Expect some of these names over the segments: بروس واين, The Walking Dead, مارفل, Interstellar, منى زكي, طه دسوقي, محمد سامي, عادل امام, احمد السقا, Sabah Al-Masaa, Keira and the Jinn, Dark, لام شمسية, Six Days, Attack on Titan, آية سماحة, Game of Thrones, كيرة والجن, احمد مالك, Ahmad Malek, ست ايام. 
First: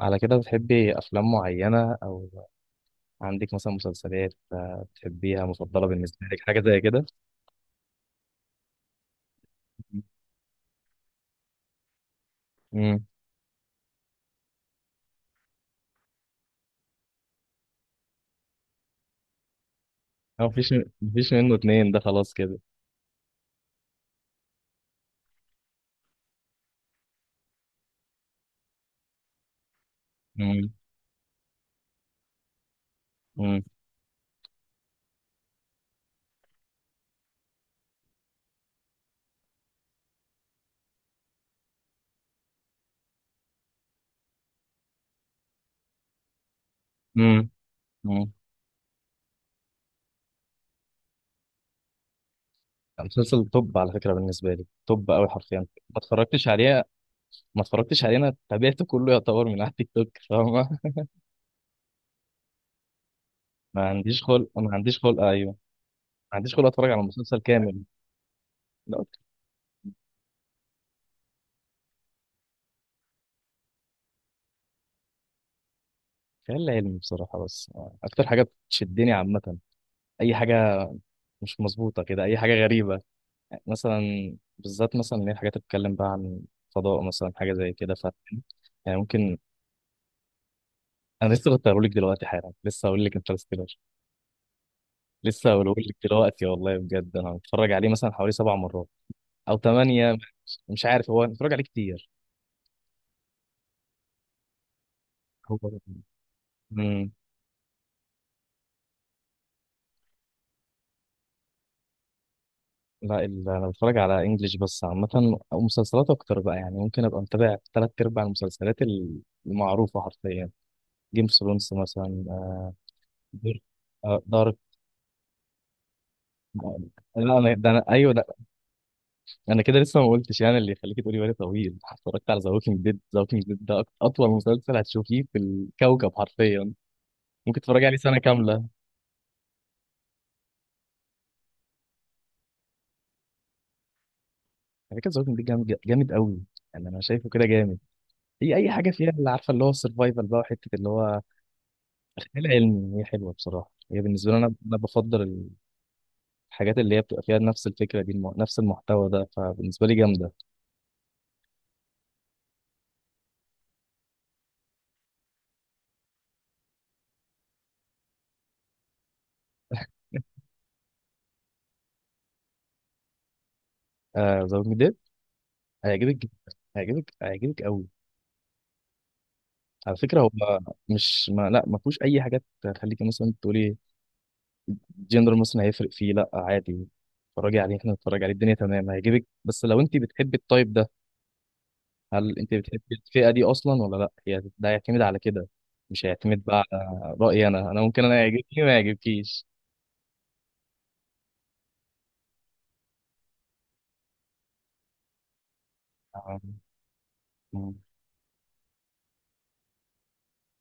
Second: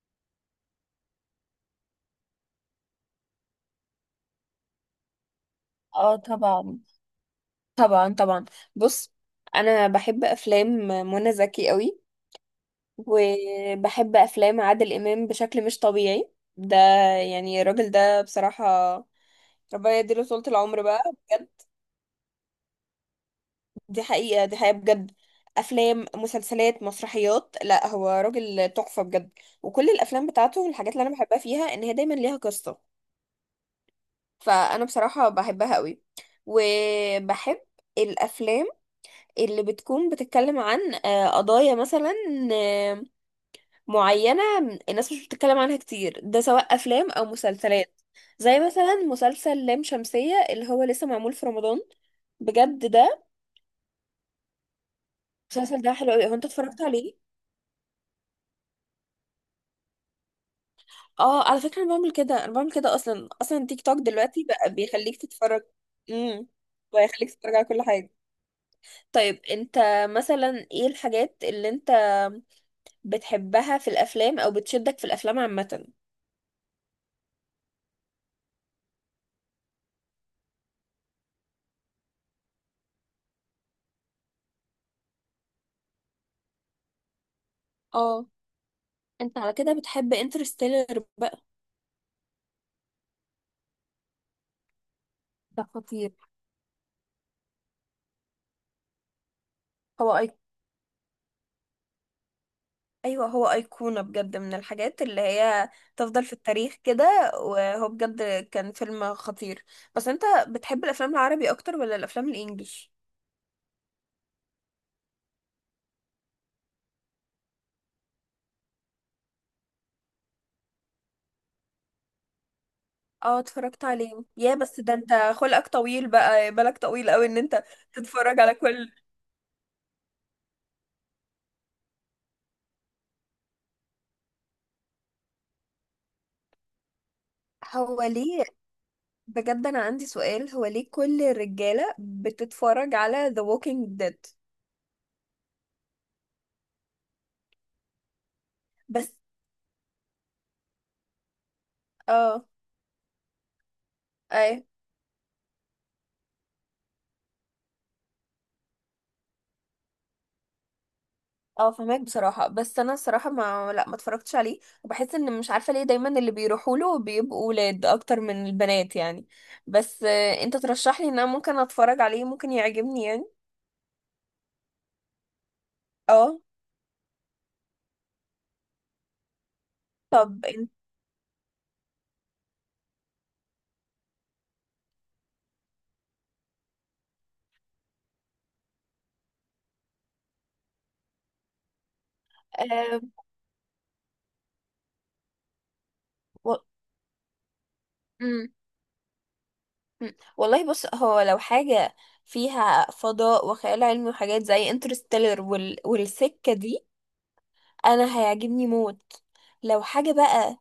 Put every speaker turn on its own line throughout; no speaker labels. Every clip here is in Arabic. على كده بتحبي أفلام معينة أو عندك مثلا مسلسلات بتحبيها مفضلة
اه،
بالنسبة لك حاجة زي
طبعا
كده؟
طبعا طبعا. بص، انا بحب افلام منى زكي قوي،
امم.
وبحب افلام عادل امام بشكل مش طبيعي. ده يعني الراجل ده بصراحة ربنا يديله طولة
هو مفيش
العمر بقى.
مفيش
بجد،
منه اتنين، ده خلاص كده.
دي حقيقة دي حقيقة بجد. افلام مسلسلات مسرحيات، لا هو راجل تحفة بجد. وكل الافلام بتاعته
امم،
الحاجات اللي انا بحبها فيها ان هي دايما ليها قصة.
امم،
فانا بصراحة بحبها قوي، وبحب الافلام اللي بتكون بتتكلم عن قضايا مثلا آه، معينة، الناس مش بتتكلم عنها كتير، ده سواء أفلام أو
امم،
مسلسلات.
امم.
زي مثلا مسلسل لام شمسية اللي هو لسه معمول في رمضان. بجد ده
مسلسل توب على فكرة، بالنسبة لي توب أوي حرفيا.
المسلسل ده حلو قوي. هو انت
اتفرجتش
اتفرجت
عليه
عليه؟
ما اتفرجتش عليه. أنا تابعته كله يعتبر من على التيك توك، فاهمة؟
اه، على فكرة انا بعمل كده، انا بعمل كده اصلا اصلا. تيك
ما
توك
عنديش
دلوقتي
خلق ما
بقى
عنديش
بيخليك
خلق أيوه، ما
تتفرج، امم
عنديش خلق أتفرج على
ويخليك
مسلسل
تتفرج على كل
كامل.
حاجة.
لا.
طيب انت مثلا ايه الحاجات اللي انت بتحبها في الافلام او بتشدك في الافلام عامة؟
خيال علمي بصراحة، بس أكتر حاجة بتشدني عامة، أي حاجة مش مظبوطة كده، أي حاجة غريبة مثلا، بالذات مثلا اللي هي الحاجات اللي بتتكلم بقى عن فضاء مثلا، حاجه زي كده، ف
اه،
يعني ممكن.
انت على كده بتحب انترستيلر
انا
بقى؟
لسه كنت هقوله لك دلوقتي حالا، لسه هقول لك انترستيلر، لسه
ده
هقوله لك
خطير.
دلوقتي والله. بجد انا متفرج عليه مثلا حوالي 7 مرات او 8.
هو أي...
مش عارف، هو أنا متفرج عليه كتير،
ايوه، هو ايقونه بجد، من الحاجات اللي
هو.
هي تفضل في التاريخ
امم.
كده، وهو بجد كان فيلم خطير. بس انت بتحب الافلام العربي اكتر ولا الافلام الانجليش؟
لا، انا بتفرج على انجليش بس عامه، او مسلسلات اكتر بقى، يعني ممكن ابقى متابع ثلاث ارباع المسلسلات المعروفه حرفيا. جيم اوف ثرونز مثلا.
اه، اتفرجت عليه يا،
دارك.
بس ده انت خلقك طويل بقى، بالك
لا،
طويل قوي ان
انا
انت
ده انا، ايوه، ده.
تتفرج على كل.
انا كده لسه ما قلتش، يعني اللي يخليك تقولي بالي طويل، اتفرجت على ذا ووكينج ديد. ذا ووكينج ديد ده اطول مسلسل هتشوفيه في الكوكب حرفيا. ممكن تتفرجي عليه
هو
سنه
ليه
كامله.
بجد انا عندي سؤال، هو ليه كل الرجاله بتتفرج على The Walking Dead؟
على فكره، ذا ووكينج ديد جامد جامد قوي. يعني انا شايفه كده جامد. هي اي حاجه فيها
بس،
اللي عارفه، اللي هو السرفايفل بقى، وحته اللي هو
اه،
خيال علمي، هي حلوه بصراحه. هي بالنسبه لي، انا
اي،
انا بفضل الحاجات اللي هي بتبقى فيها نفس الفكره دي، نفس المحتوى ده، فبالنسبه لي جامده.
اه، فهمك بصراحة، بس انا الصراحة ما لا ما اتفرجتش عليه، وبحس ان مش عارفة ليه دايما اللي بيروحوا له بيبقوا ولاد اكتر من البنات يعني. بس انت ترشح لي ان انا ممكن اتفرج عليه، ممكن يعجبني يعني.
ذا ووكينج ديد هيعجبك جدا.
اه.
هيعجبك قوي على فكره هو.
طب انت
مش، ما، لا، ما فيهوش اي حاجات تخليكي مثلا تقولي جندر مثلا هيفرق فيه، لا عادي. اتفرجي عليه، احنا نتفرج عليه، الدنيا تمام، هيعجبك بس لو انت بتحبي التايب ده. هل انت بتحبي
آه
الفئة دي اصلا ولا لا؟ هي ده هيعتمد على كده. مش هيعتمد
و...
بقى على رأيي، انا ممكن انا يعجبني
مم.
ما يعجبكيش.
والله بص، هو لو حاجة فيها فضاء وخيال علمي وحاجات زي انترستيلر والسكة
أم-
دي،
أم.
انا هيعجبني موت. لو حاجة بقى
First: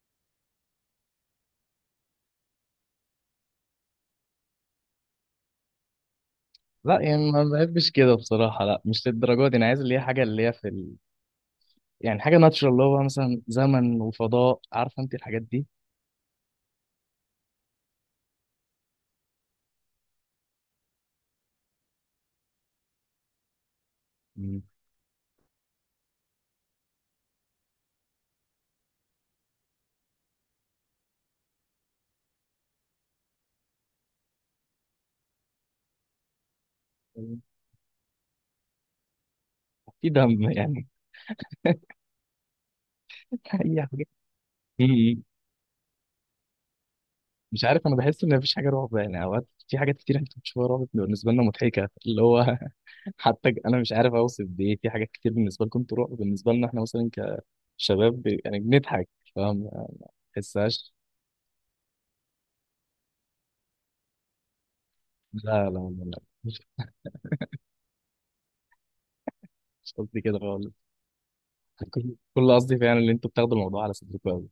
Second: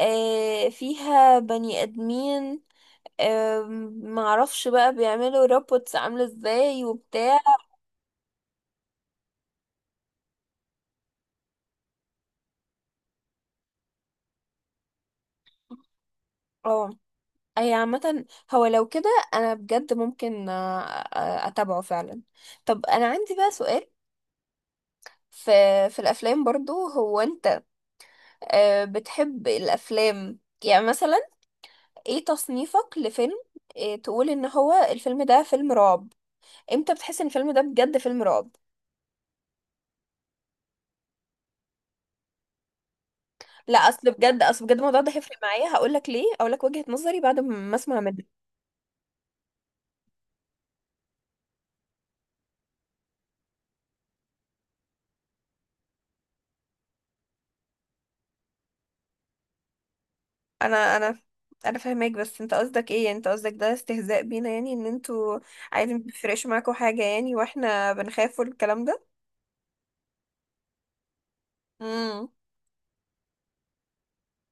فيها بني ادمين، معرفش بقى بيعملوا روبوتس عاملة ازاي
لا يعني
وبتاع.
ما بحبش كده بصراحة، لا مش للدرجة دي. انا عايز اللي هي حاجة اللي هي يعني حاجة ناتشرال اللي هو مثلا زمن وفضاء، عارفة انت الحاجات دي.
اه، هي عامة. هو لو كده انا بجد ممكن اتابعه فعلا. طب انا عندي بقى سؤال.
مم.
في في الافلام برضو، هو انت بتحب الافلام يعني مثلا، ايه تصنيفك لفيلم تقول ان هو الفيلم ده فيلم رعب؟ امتى بتحس ان الفيلم ده بجد فيلم رعب؟
في دم يعني. اي
لا،
حاجة
اصل بجد، اصل بجد الموضوع ده هيفرق معايا. هقولك ليه، هقولك وجهة نظري بعد
مش
ما
عارف. انا
اسمع
بحس
منك.
ان مفيش حاجه رعب، يعني اوقات في حاجات كتير احنا بنشوفها رعب بتبقى بالنسبه لنا مضحكه اللي هو. حتى انا مش عارف اوصف بايه، في حاجات كتير بالنسبه لكم انتوا رعب، بالنسبه لنا احنا مثلا كشباب يعني بنضحك، فاهم؟ ما بحسهاش.
انا انا انا فاهمك، بس انت قصدك ايه؟ يعني انت قصدك ده استهزاء بينا، يعني ان انتوا
لا، لا،
عادي ما
لا، لا.
بيفرقش
مش
معاكوا حاجة يعني، واحنا بنخاف والكلام ده؟
مش قصدي كده خالص. كل
امم
كل قصدي فعلا ان انتوا بتاخدوا الموضوع على صدركم قوي.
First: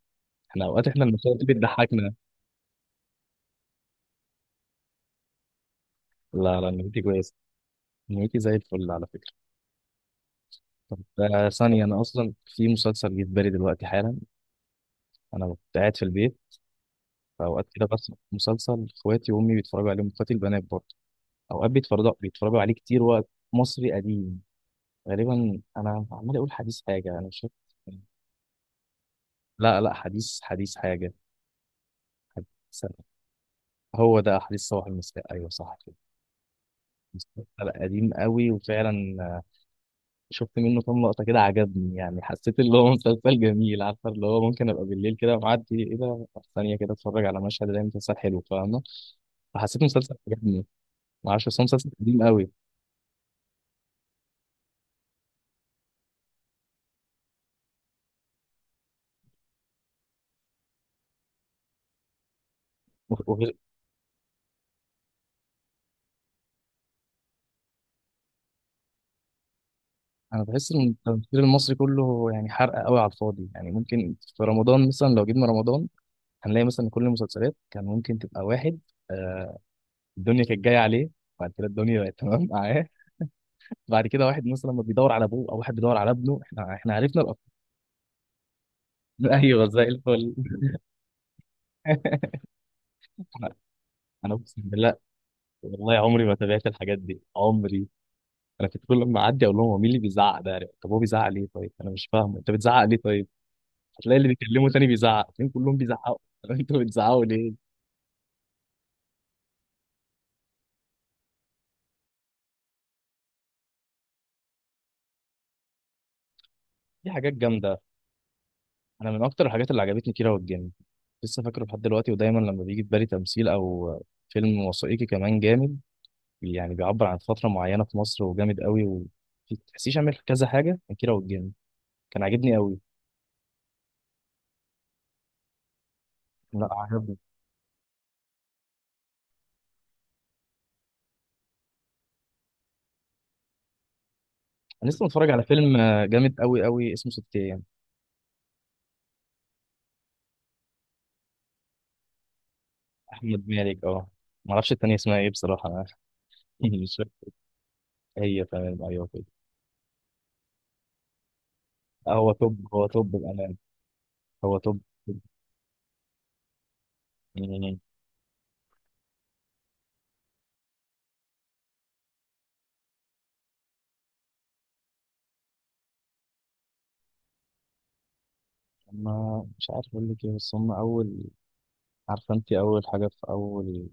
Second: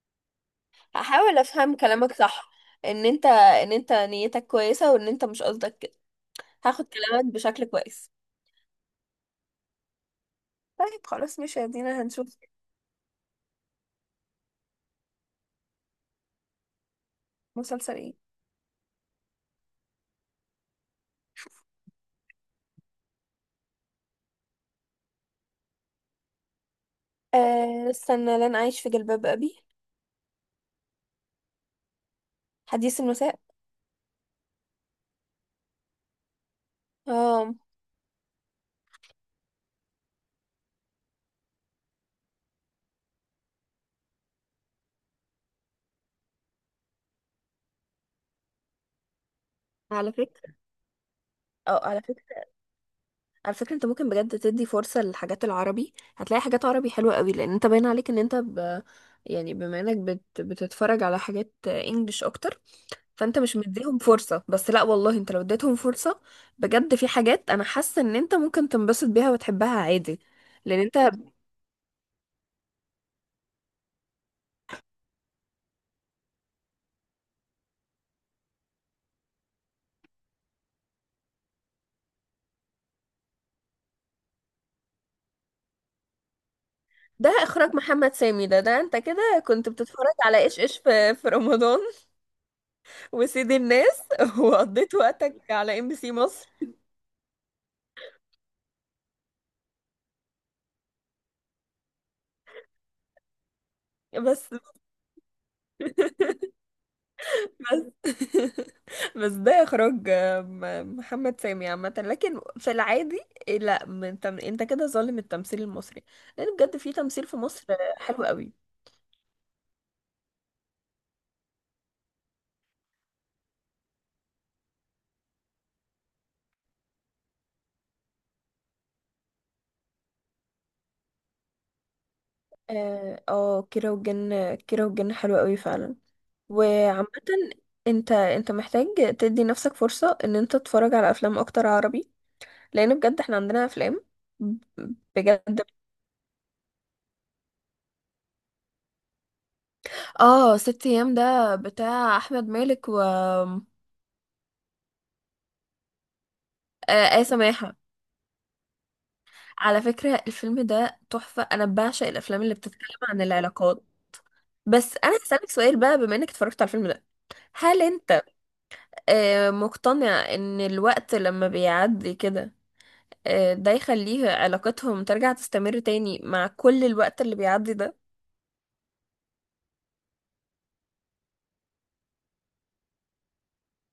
احنا اوقات، احنا المشاهد
هحاول
دي
افهم كلامك
بتضحكنا.
صح، ان انت نيتك كويسة، وان انت مش قصدك كده.
لا، لا،
هاخد
نيتي
كلامك
كويسه.
بشكل كويس.
نيتي زي الفل على فكره. طب
طيب خلاص، مش
ثانيه، انا
يدينا
اصلا
هنشوف.
في مسلسل جه في بالي دلوقتي حالا. انا كنت قاعد في البيت فأوقات كده،
مسلسل
بس
ايه؟
مسلسل إخواتي وأمي بيتفرجوا عليه، إخواتي البنات برضه. أوقات بيتفرجوا عليه كتير، وقت مصري قديم غالبا. أنا عمال أقول حديث حاجة، أنا مش
أه
فاكر.
استنى، لن اعيش في جلباب ابي.
لا، لا، حديث، حديث حاجة. حديث
حديث
سنة.
المساء.
هو ده حديث صباح المساء، أيوه صح كده. مسلسل
اه،
قديم قوي، وفعلا شفت منه كام لقطة كده، عجبني يعني. حسيت اللي هو مسلسل جميل، عارفة اللي هو ممكن أبقى بالليل كده معدي، إيه ده؟ ثانية كده أتفرج على مشهد، ده مسلسل حلو فاهمة. فحسيت
على
مسلسل
فكرة
عجبني. معرفش، بس هو
اه
مسلسل
على
قديم
فكرة
قوي.
على فكرة انت ممكن بجد تدي فرصة للحاجات العربي، هتلاقي حاجات عربي حلوة قوي، لان انت باين عليك ان انت يعني بما انك بتتفرج على حاجات انجليش اكتر، فانت
وغ-
مش مديهم فرصة. بس لا والله، انت لو اديتهم فرصة، بجد في حاجات انا حاسة ان انت ممكن تنبسط بيها وتحبها عادي.
انا بحس
لان
ان
انت
التمثيل المصري كله يعني حرق قوي على الفاضي. يعني ممكن في رمضان مثلا، لو جبنا رمضان هنلاقي مثلا كل المسلسلات كان ممكن تبقى واحد، آه، الدنيا كانت جايه عليه، بعد كده الدنيا بقت تمام معاه، بعد كده واحد مثلا ما بيدور على ابوه او واحد بيدور على ابنه، احنا عرفنا
ده
الافكار.
اخراج محمد سامي. ده انت كده
ايوه
كنت
زي
بتتفرج
الفل.
على ايش ايش في رمضان؟ وسيد
انا
الناس
أنا اقسم
وقضيت
بالله.
وقتك على ام بي
والله
سي
عمري ما
مصر.
تابعت الحاجات دي عمري. انا كنت كل ما اعدي اقول لهم هو مين اللي بيزعق ده؟ طب هو بيزعق ليه؟ طيب انا مش فاهمه، انت بتزعق ليه؟ طيب هتلاقي اللي
بس
بيكلمه تاني بيزعق فين؟ كلهم بيزعقوا. طب انتوا بتزعقوا ليه؟
بس بس ده اخراج محمد سامي عامه، لكن في العادي إيه، لا. من انت كده ظالم التمثيل المصري، لان بجد في
في
تمثيل
حاجات
في مصر
جامده.
حلو قوي.
انا من اكتر الحاجات اللي عجبتني كيرة والجن، لسه فاكره لحد دلوقتي. ودايما لما بيجي في بالي تمثيل او فيلم وثائقي كمان جامد، يعني بيعبر عن فتره معينه في مصر وجامد قوي، وما تحسيش عامل كذا حاجه. كان كيرة والجن كان عاجبني قوي.
اه، كيرة والجن، كيرة والجن حلو قوي فعلا.
لا،
وعامه
عجبني.
انت محتاج تدي نفسك فرصه ان انت تتفرج على افلام اكتر عربي، لان بجد احنا عندنا افلام.
انا لسه متفرج على
بجد،
فيلم جامد قوي قوي اسمه ست ايام.
اه، ست ايام ده بتاع احمد مالك و
احمد
آه
مالك، اه. ما اعرفش التانية اسمها ايه بصراحه انا، مش
آية
فاكر.
سماحة.
هي تمام، ايوه كده.
على فكرة الفيلم ده تحفة، أنا بعشق
هو
الأفلام اللي
توب، هو
بتتكلم
توب
عن
بامان،
العلاقات.
هو توب.
بس أنا هسألك سؤال بقى، بما إنك اتفرجت على الفيلم ده،
يعني
هل أنت مقتنع إن الوقت لما بيعدي كده ده يخليه علاقتهم ترجع تستمر تاني مع كل الوقت اللي بيعدي ده؟
ما مش عارف اقول لك ايه، بس هم اول، عارفه انت، اول حاجه في اول،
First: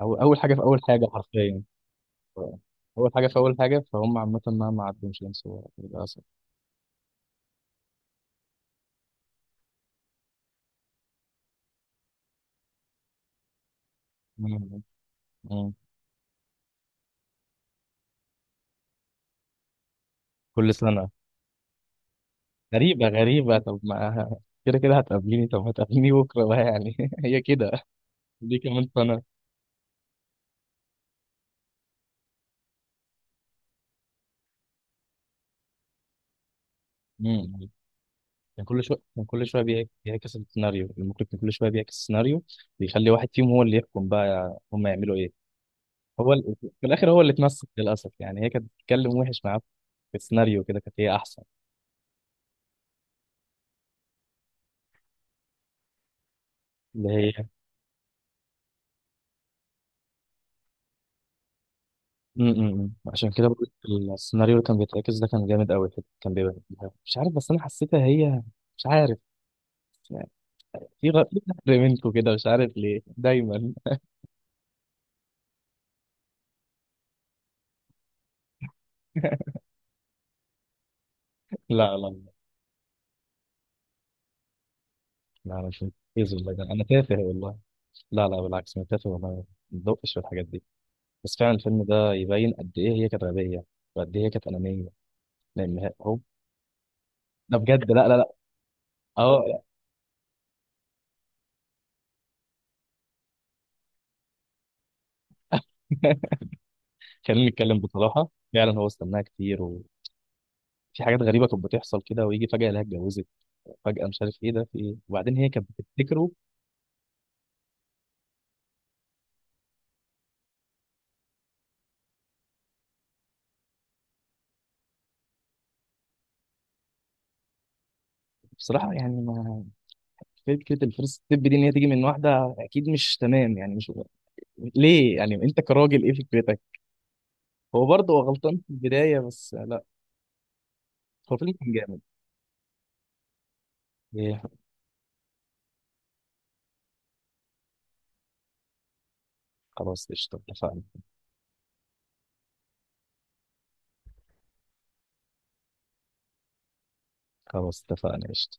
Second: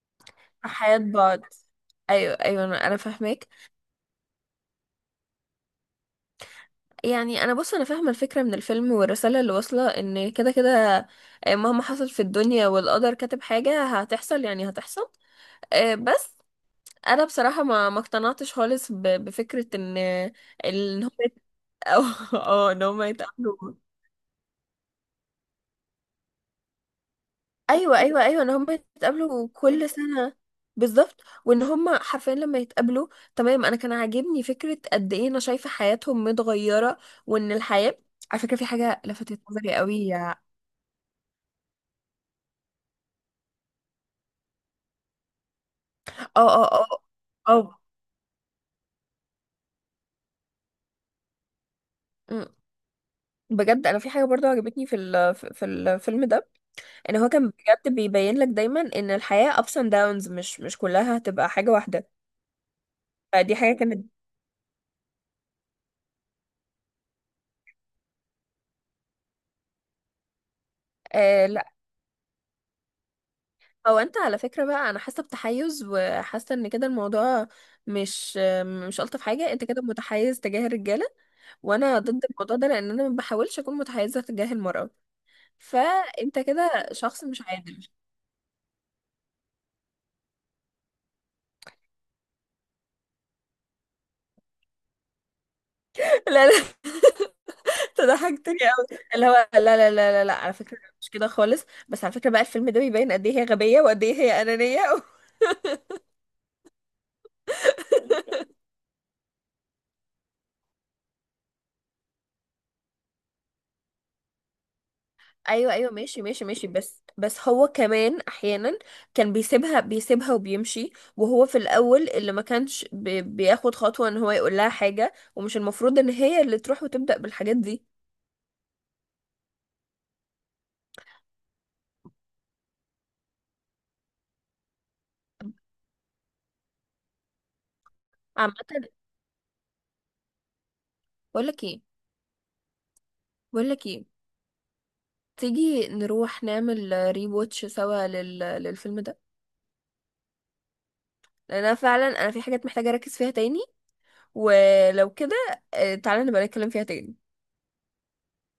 أو اول حاجه في
في
اول
حياة
حاجه
بعض،
حرفيا.
أيوة
ف-
أيوة، أنا
اول حاجه في
فاهماك.
اول حاجه فهم عامه، مهما عدوا مش هينسوا للاسف.
يعني أنا بص، أنا فاهمة الفكرة من الفيلم والرسالة اللي واصلة، إن كده كده مهما حصل في الدنيا والقدر كاتب حاجة هتحصل، يعني
مم.
هتحصل.
مم.
بس انا بصراحه ما اقتنعتش خالص بفكره
كل
ان هم
سنه.
يت- أو... اه ان هم
غريبه غريبه،
يتقابلوا.
طب ما كده كده هتقابليني، طب هتقابليني بكره بقى يعني. هي كده.
ايوه ايوه ايوه، ان
دي
هم
كمان سنه.
يتقابلوا كل سنه. بالظبط، وان هم حرفيا لما يتقابلوا تمام، انا كان عاجبني فكره قد ايه انا شايفه حياتهم متغيره.
مم.
وان الحياه، على فكره
كان
في
كل شويه
حاجه
كان
لفتت
كل شويه
نظري قوي.
بيعكس
اه،
السيناريو، المخرج كان كل شويه بيعكس السيناريو. بيخلي واحد فيهم هو اللي يحكم بقى، هم يعملوا ايه؟ هو
اه،
في
اه،
الاخر هو اللي اتمسك
اه.
للاسف، يعني هي كانت بتتكلم وحش معاه. في السيناريو كده كانت هي احسن.
أمم. بجد، انا في حاجه برضو عجبتني في الفيلم ده،
اللي
ان هو
هي
كان بجد بيبين لك دايما ان الحياه ups and downs، مش كلها هتبقى حاجه واحده.
م- م- م. عشان كده
فدي
بقول
حاجة كانت.
لك، السيناريو اللي كان بيتعكس ده كان جامد قوي. كان بيبقى مش عارف، بس انا حسيتها هي. مش عارف، يعني في
آه لا،
غدر منكم كده، مش عارف ليه دايما.
هو انت على فكرة بقى انا حاسة بتحيز، وحاسة ان كده الموضوع مش الطف حاجة. انت كده متحيز تجاه الرجالة،
لا،
وانا
لا،
ضد
لا،
الموضوع ده، لان انا ما بحاولش اكون متحيزة تجاه المرأة،
لا، مش مركز
فانت
والله، ده انا
كده
تافه
شخص مش
والله.
عادل
لا، لا، بالعكس، انا تافه والله، ما بدقش في الحاجات دي. بس فعلا الفيلم ده يبين قد ايه هي كانت غبيه، وقد ايه هي كانت انانيه، لان هو
لا لا،
ده بجد.
انت
لا، لا، لا.
ضحكتني قوي اللي
اه
هو لا لا لا لا لا. على فكرة مش كده خالص، بس على فكرة بقى الفيلم ده بيبين قد ايه هي غبية وقد ايه هي أنانية
خلينا نتكلم بصراحه، فعلا هو استناها كتير، وفي حاجات غريبه كانت بتحصل كده، ويجي فجاه يلاقيها اتجوزت فجأة، مش عارف ايه ده، في ايه؟ وبعدين هي كانت
ايوه ايوه، ماشي
بتفتكره.
ماشي ماشي. بس هو كمان احيانا كان بيسيبها، بيسيبها وبيمشي. وهو في الاول اللي ما كانش بياخد خطوه ان هو يقول لها حاجه، ومش المفروض ان هي اللي تروح وتبدا بالحاجات دي.
بصراحة يعني ما، فكرة الفيرست ستيب دي ان هي تيجي من واحدة اكيد مش تمام، يعني مش ليه. يعني انت كراجل ايه فكرتك؟ هو برضه هو
عامه،
غلطان في البداية، بس لا. هو
بقول
فيلم
لك
كان
ايه،
جامد.
بقول لك ايه،
ايه؟
تيجي نروح نعمل ري واتش سوا للفيلم ده،
خلاص قشطة، اتفقنا.
لان انا فعلا انا في حاجات محتاجه اركز فيها تاني، ولو كده تعالى نبقى نتكلم فيها تاني.
خلاص اتفقنا قشطة.